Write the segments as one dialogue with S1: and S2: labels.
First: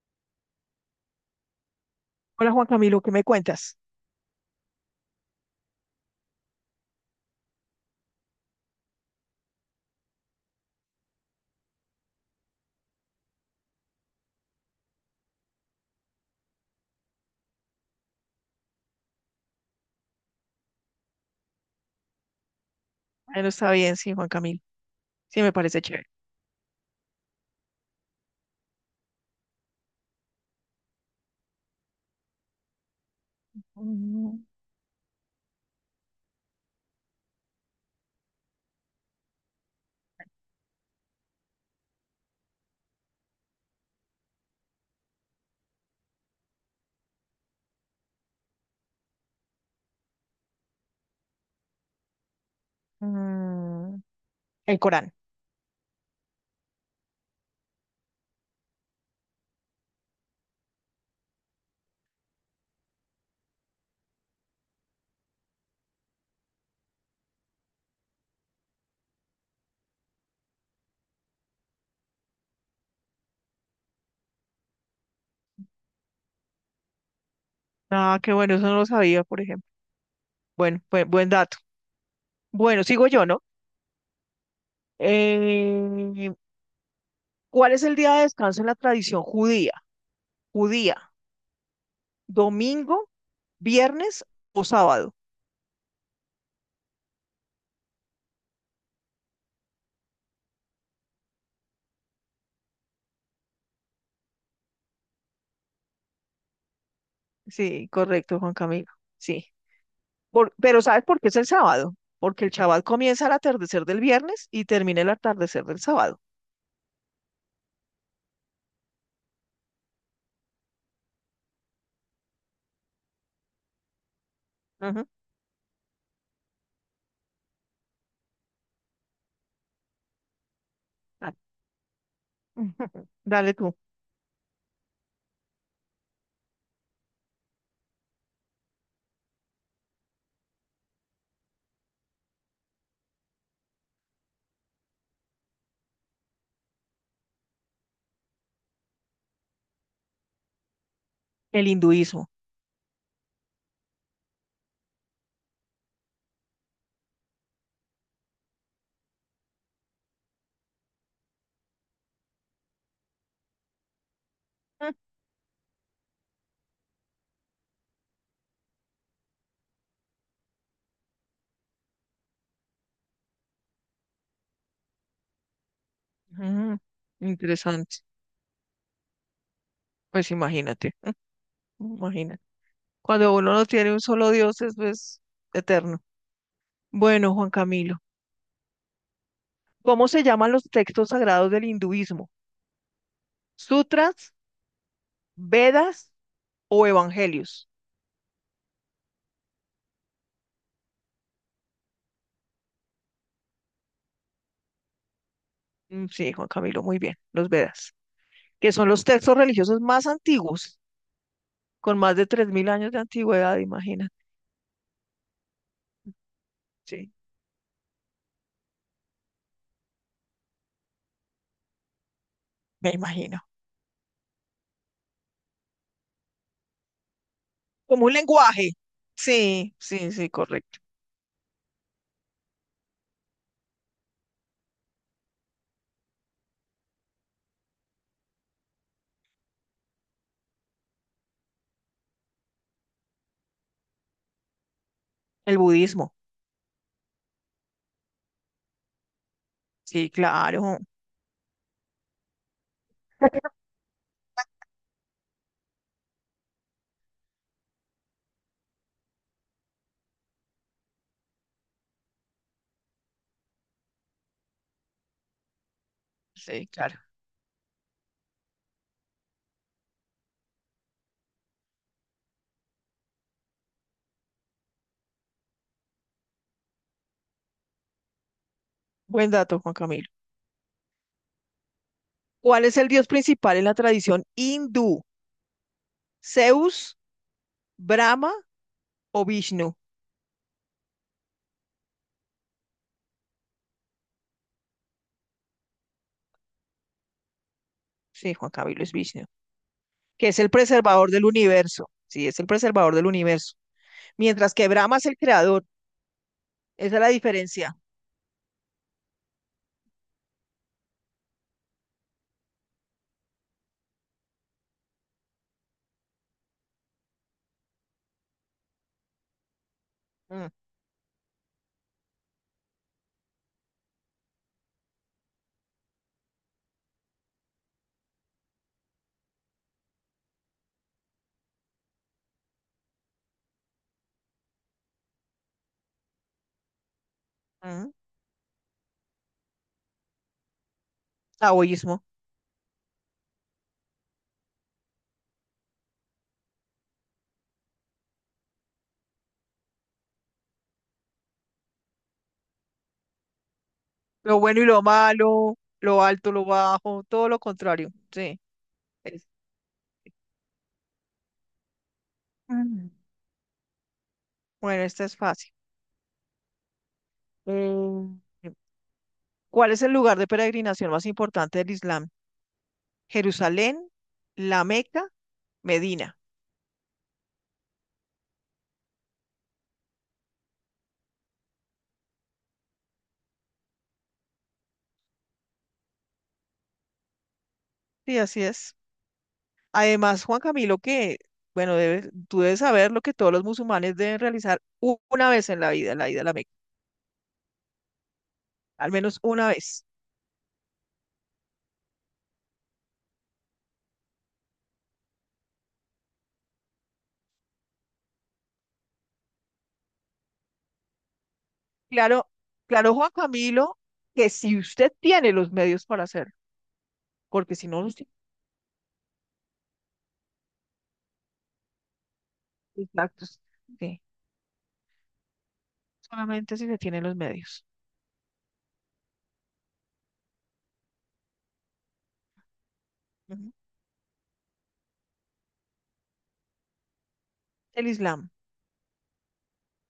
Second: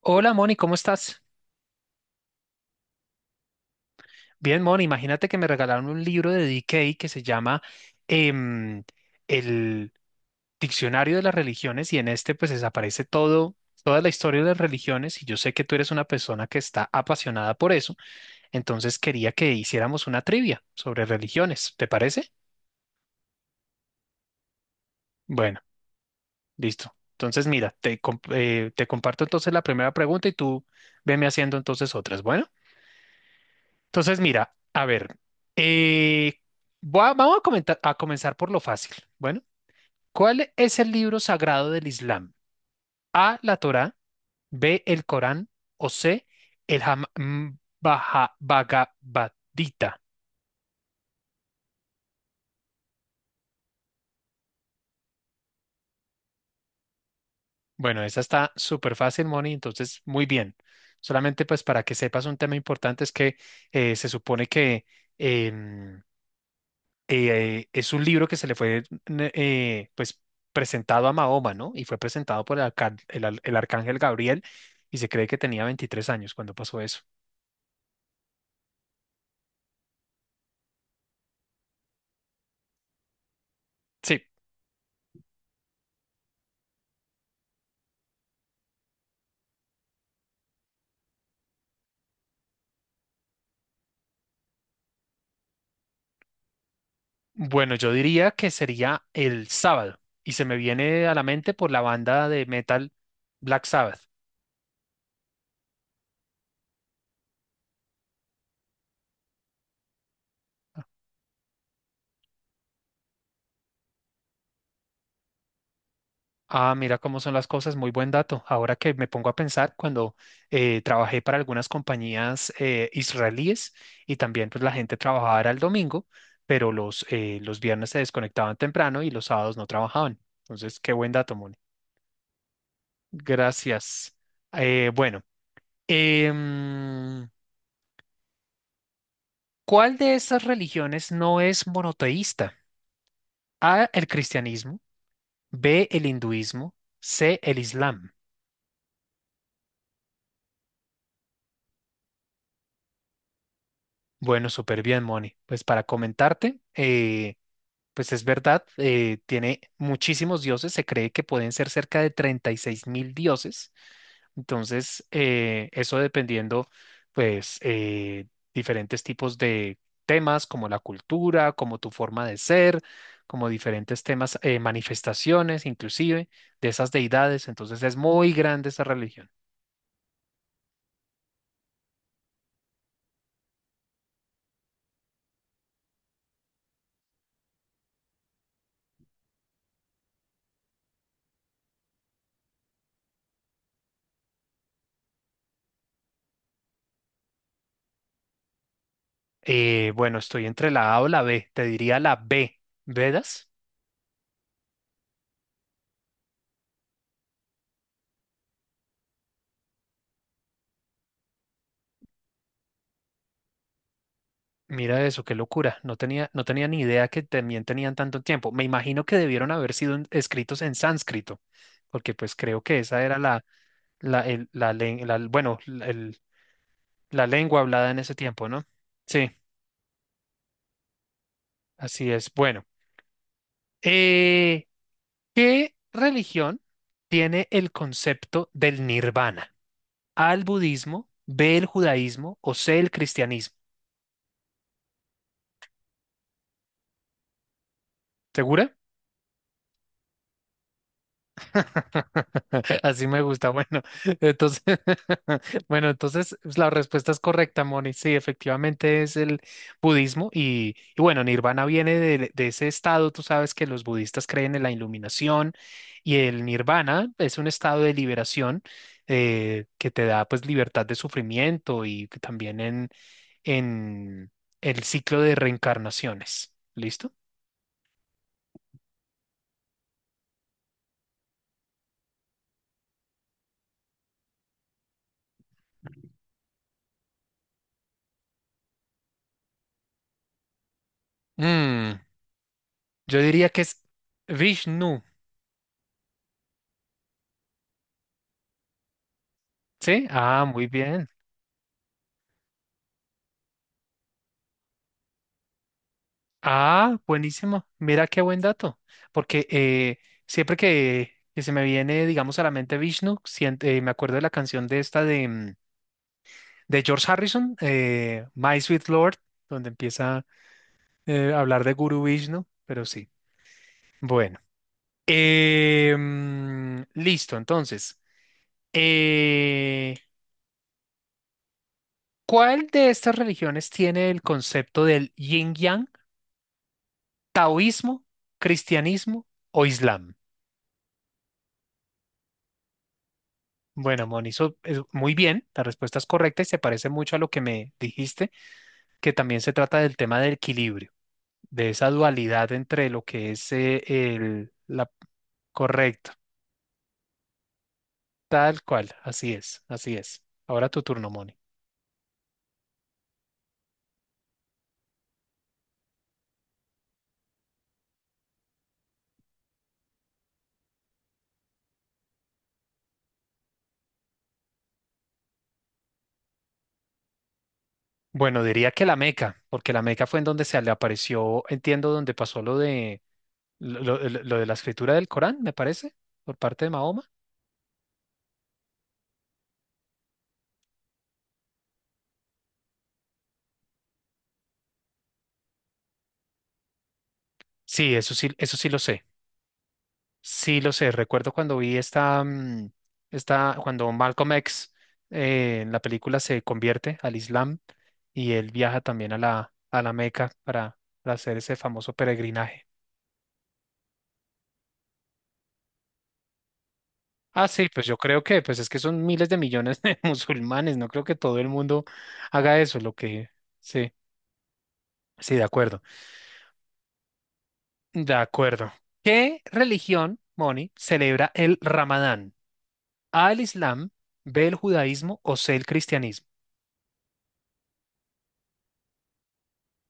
S1: Hola Moni, ¿cómo estás?
S2: Hola Juan Camilo, ¿qué me cuentas?
S1: Bien, Moni, imagínate que me regalaron un libro de D. K. que se llama em, el Diccionario de las Religiones y en este pues desaparece todo, toda la historia de las religiones y yo sé que tú eres una persona que está apasionada por eso, entonces quería que hiciéramos una trivia sobre religiones, ¿te parece?
S2: Bueno, está bien, sí, Juan Camilo. Sí, me
S1: Bueno,
S2: parece chévere.
S1: listo. Entonces mira, te comparto entonces la primera pregunta y tú veme haciendo entonces otras. Bueno, entonces,
S2: Mm,
S1: mira, a ver, eh, vamos a comenzar por lo fácil. Bueno, ¿cuál es el libro sagrado del Islam? A, la Torá, B, el Corán o C, el Bhagavad Gita.
S2: mm, el Corán.
S1: Bueno, esa está súper fácil, Moni, entonces muy bien. Solamente pues para que sepas un tema importante es que se supone que em, es un libro que se le fue pues presentado a Mahoma, ¿no? Y fue presentado por el, arca- el al- el arcángel Gabriel y se cree que tenía 23 años cuando pasó eso.
S2: Ah, qué bueno, eso no lo sabía, por ejemplo. Bueno, buen dato. Bueno, sigo yo, ¿no?
S1: Sí,
S2: Eh, ¿Cuál es el día de descanso en la tradición judía? Judía, domingo, viernes o sábado.
S1: bueno, yo diría que sería el sábado y se me viene a la mente por la banda de metal Black Sabbath.
S2: Sí, correcto, Juan Camilo. Sí. Pero ¿sabes por qué es el sábado? Porque el Shabbat comienza al atardecer del viernes y termina el atardecer del sábado.
S1: Ah, mira cómo son las cosas, muy buen dato. Ahora que me pongo a pensar, cuando trabajé para algunas compañías israelíes y también pues la gente
S2: Ujú.
S1: trabajaba era el domingo, pero los viernes se desconectaban temprano y los sábados no trabajaban. Entonces, qué buen dato,
S2: Dale.
S1: Moni.
S2: Dale tú.
S1: Gracias. Bueno, em, ¿cuál de estas religiones no es monoteísta? A, el cristianismo, B, el hinduismo, C, el islam.
S2: El hinduismo.
S1: Bueno, súper bien, Moni. Pues para comentarte, pues es verdad, tiene muchísimos dioses, se cree que pueden ser cerca de 36.000 dioses.
S2: Mm,
S1: Entonces, eso dependiendo, pues, diferentes tipos de temas como la cultura, como tu forma de ser, como diferentes temas, manifestaciones inclusive de
S2: Ujú,
S1: esas deidades. Entonces, es
S2: interesante.
S1: muy grande esa religión.
S2: Pues imagínate, imagínate. Cuando uno no tiene un solo Dios, eso es pues, eterno. Bueno, Juan Camilo, ¿cómo se llaman los textos sagrados del hinduismo? ¿Sutras, Vedas o evangelios?
S1: Bueno, estoy entre la A o la B, te diría la B, ¿Vedas?
S2: Mm, sí, Juan Camilo, muy bien, los Vedas, que son los textos religiosos más antiguos, con más de 3000 años de antigüedad. Imagina.
S1: Mira eso, qué locura. No tenía, no tenía ni idea
S2: Sí,
S1: que también tenían tanto tiempo. Me imagino que debieron haber sido escritos en sánscrito, porque pues creo que
S2: me
S1: esa era la,
S2: imagino.
S1: la, el- la, len- la- bueno, la lengua hablada en
S2: Como un
S1: ese tiempo, ¿no?
S2: lenguaje.
S1: Sí,
S2: Sí, sí, sí, correcto.
S1: así es. Bueno, eh, ¿qué religión tiene el concepto del nirvana? ¿A el budismo, B el judaísmo o C el cristianismo?
S2: El budismo.
S1: ¿Segura?
S2: Sí, claro.
S1: Así me gusta. Bueno, entonces, bueno, entonces pues, la respuesta es correcta, Moni. Sí, efectivamente es el budismo y bueno, Nirvana viene de ese estado. Tú sabes que los budistas creen en la iluminación y el
S2: Sí, claro.
S1: Nirvana es un estado de liberación que te da pues libertad de sufrimiento y que también en el ciclo de reencarnaciones. ¿Listo?
S2: Buen dato, Juan Camilo. ¿Cuál es el dios principal en la tradición hindú? ¿Zeus, Brahma o Vishnu?
S1: Mm, yo diría que es Vishnu.
S2: Sí, Juan Camilo es Vishnu,
S1: Sí,
S2: que es
S1: ah,
S2: el
S1: muy bien.
S2: preservador del universo. Sí, es el preservador del universo. Mientras que Brahma es el creador. Esa
S1: Ah,
S2: es la
S1: buenísimo.
S2: diferencia.
S1: Mira qué buen dato. Porque siempre que se me viene, digamos, a la mente Vishnu, me acuerdo de la canción de esta de George Harrison, My Sweet Lord, donde empieza
S2: Mm,
S1: a hablar de Guru Vishnu, pero sí. Bueno. Listo. Entonces, eh, ¿cuál de estas religiones tiene el concepto del yin-yang,
S2: mm.
S1: taoísmo, cristianismo o islam?
S2: Taoísmo.
S1: Bueno, Moni, eso es muy bien, la respuesta es correcta y se parece mucho a lo que me dijiste, que también se trata del tema del equilibrio, de esa dualidad entre lo que es
S2: Lo
S1: el,
S2: bueno y lo
S1: la...
S2: malo, lo
S1: Correcto,
S2: alto, lo bajo, todo lo contrario. Sí.
S1: tal cual,
S2: Es-
S1: así es, así es. Ahora tu turno, Moni.
S2: Mm. Bueno, esta es fácil. Mm. ¿Cuál es el lugar de peregrinación más importante del Islam? Jerusalén, La Meca, Medina.
S1: Bueno, diría que la Meca, porque la Meca fue en donde se le apareció, entiendo, donde pasó lo de lo de la escritura del Corán, me parece, por parte de Mahoma.
S2: Sí, así es. Además, Juan Camilo, que, bueno, tú debes saber lo que todos los musulmanes deben realizar una vez en la vida, la ida a la Meca,
S1: Sí, eso sí, eso sí lo
S2: al
S1: sé.
S2: menos una vez.
S1: Sí, lo sé. Recuerdo cuando vi esta, cuando Malcolm X en la película se convierte al Islam y él viaja también a la Meca para hacer ese famoso
S2: Claro,
S1: peregrinaje.
S2: claro, Juan Camilo, que si usted tiene los medios para hacerlo,
S1: Ah,
S2: porque si
S1: sí,
S2: no
S1: pues
S2: los
S1: yo
S2: tiene,
S1: creo que, pues es que son miles de millones de musulmanes. No creo que todo el mundo haga eso. Lo que,
S2: exactos,
S1: sí,
S2: sí,
S1: sí, de acuerdo.
S2: solamente si se tienen los medios.
S1: De acuerdo. ¿Qué religión, Moni, celebra el Ramadán? ¿A el
S2: Ujú.
S1: Islam, B el judaísmo o C el cristianismo?
S2: El Islam.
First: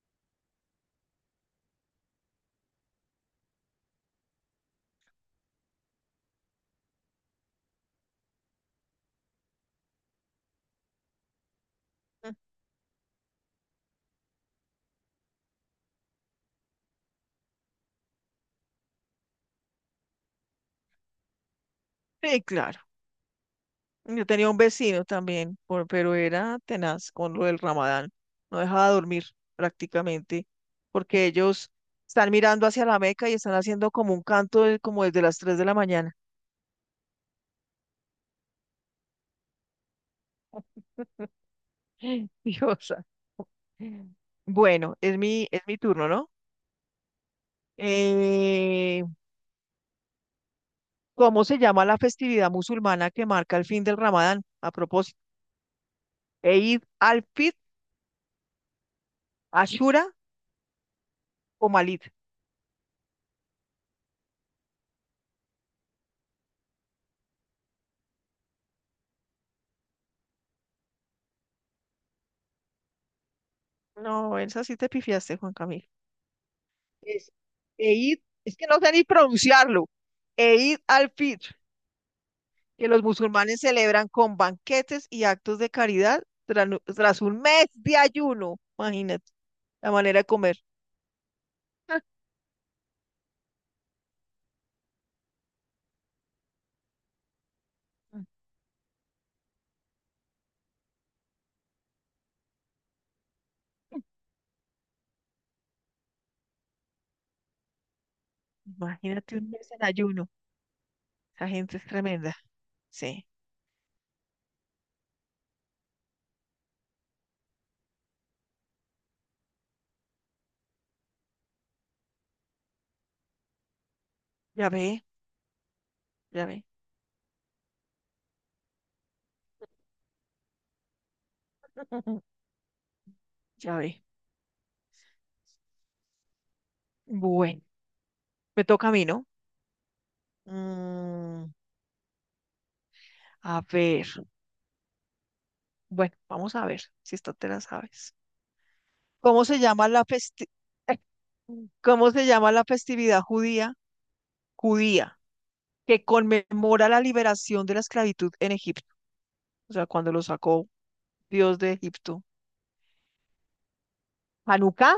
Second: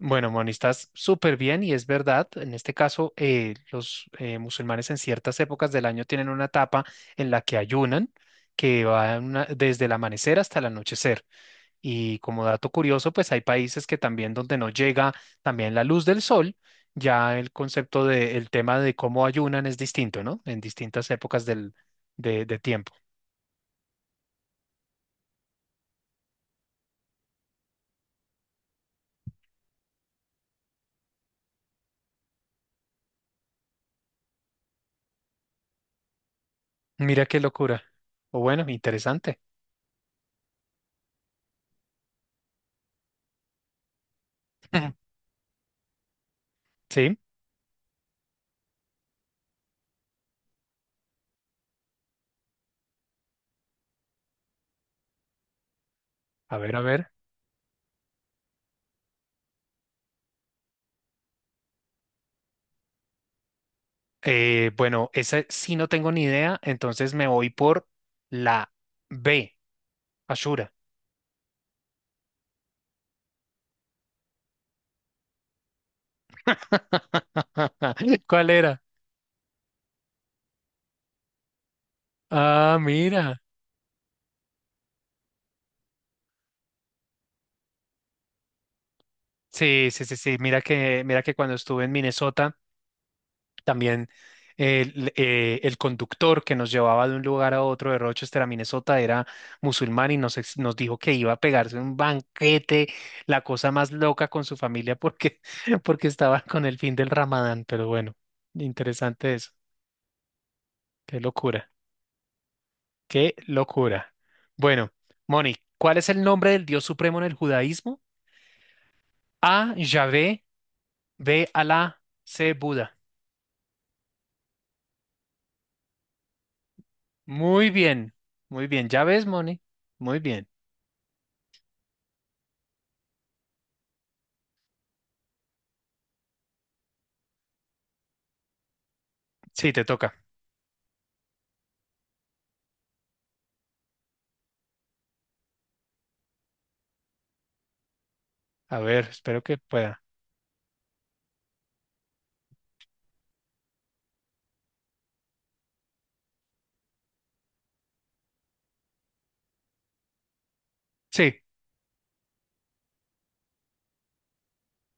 S1: Bueno, Moni, estás súper bien y es verdad. En este caso, los musulmanes en ciertas épocas del año tienen una etapa en la que ayunan, que va desde el amanecer hasta el anochecer. Y como dato curioso, pues hay países que también donde no llega también la luz del sol, ya el concepto de, el tema de cómo ayunan es distinto, ¿no? En distintas épocas
S2: Sí,
S1: de
S2: claro.
S1: tiempo.
S2: Yo tenía un vecino también, pero era tenaz con lo del Ramadán. No dejaba dormir prácticamente, porque ellos están mirando hacia la Meca y están haciendo como un canto como desde las 3 de la mañana.
S1: Mira qué locura. O bueno, interesante.
S2: Diosa. Bueno, es mi turno, ¿no?
S1: Sí,
S2: Eh, ¿Cómo se llama la festividad musulmana que marca el fin del Ramadán? A propósito,
S1: a ver, a
S2: Eid
S1: ver.
S2: al-Fitr, Ashura o Malit.
S1: Bueno, esa sí no tengo ni idea, entonces me voy por la B, Ashura.
S2: No, esa sí te pifiaste, Juan Camilo. Es Eid,
S1: ¿Cuál
S2: es que no
S1: era?
S2: sé ni pronunciarlo, Eid al-Fitr,
S1: Ah,
S2: que los
S1: mira.
S2: musulmanes celebran con banquetes y actos de caridad tras un mes de ayuno. Imagínate
S1: Sí,
S2: la
S1: sí, sí,
S2: manera de
S1: sí.
S2: comer.
S1: Mira que cuando estuve en
S2: Ah,
S1: Minnesota, también el conductor que nos llevaba de un lugar a otro de Rochester a Minnesota era musulmán y nos dijo que iba a pegarse un banquete, la cosa más loca con su familia porque, porque estaba con el fin del Ramadán. Pero bueno, interesante
S2: Imagínate un
S1: eso.
S2: mes en ayuno.
S1: Qué
S2: Esa
S1: locura,
S2: gente es tremenda. Sí,
S1: qué locura. Bueno, Moni, ¿cuál es el nombre del Dios supremo en el judaísmo? A, Yahvé, B, Alá, C, Buda.
S2: ya ve, ya ve,
S1: Muy bien, muy bien. ¿Ya ves, Moni? Muy bien.
S2: ya ve. Bueno, me toca a mí, ¿no?
S1: Sí, te toca.
S2: Mm, a ver, bueno, vamos a ver si esta te la sabes.
S1: A ver, espero
S2: ¿Cómo
S1: que
S2: se llama
S1: pueda.
S2: la festi- ¿Cómo se llama la festividad judía? Judía, que conmemora la liberación de la esclavitud en Egipto, o sea, cuando lo sacó
S1: Sí,
S2: Dios de Egipto. ¿Hanukkah,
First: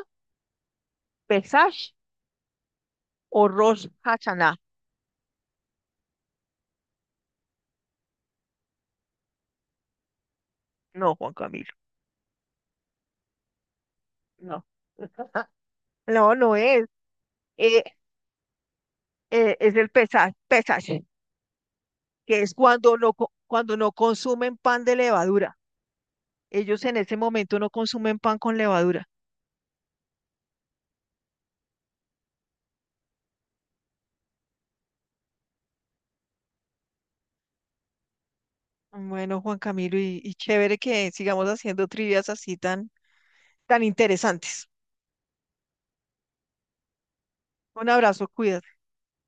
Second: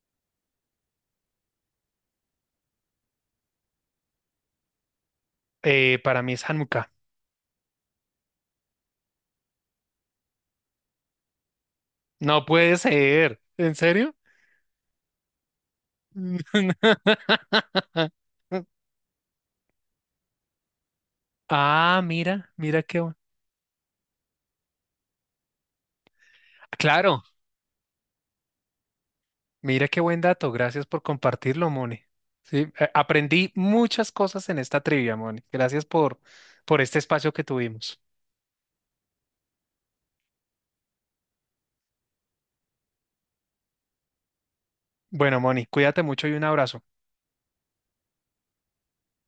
S2: Pesach o Rosh Hashanah?
S1: para mí es Hanukkah.
S2: No, Juan Camilo,
S1: No puede ser. ¿En serio?
S2: no. No, no es. Eh, es el Pesach, Pesach,
S1: Ah,
S2: que
S1: mira,
S2: es
S1: mira
S2: cuando
S1: qué bueno.
S2: cuando no consumen pan de levadura. Ellos en ese
S1: Claro,
S2: momento no consumen pan con levadura.
S1: mira qué buen dato, gracias por compartirlo, Moni. Sí, aprendí muchas cosas en esta trivia, Moni. Gracias por este espacio que tuvimos.
S2: Bueno, Juan Camilo, y chévere que sigamos haciendo trivias así tan tan interesantes.
S1: Bueno, Moni, cuídate mucho y un abrazo.
S2: Un abrazo, cuídate.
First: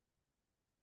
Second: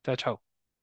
S1: Chao, chao.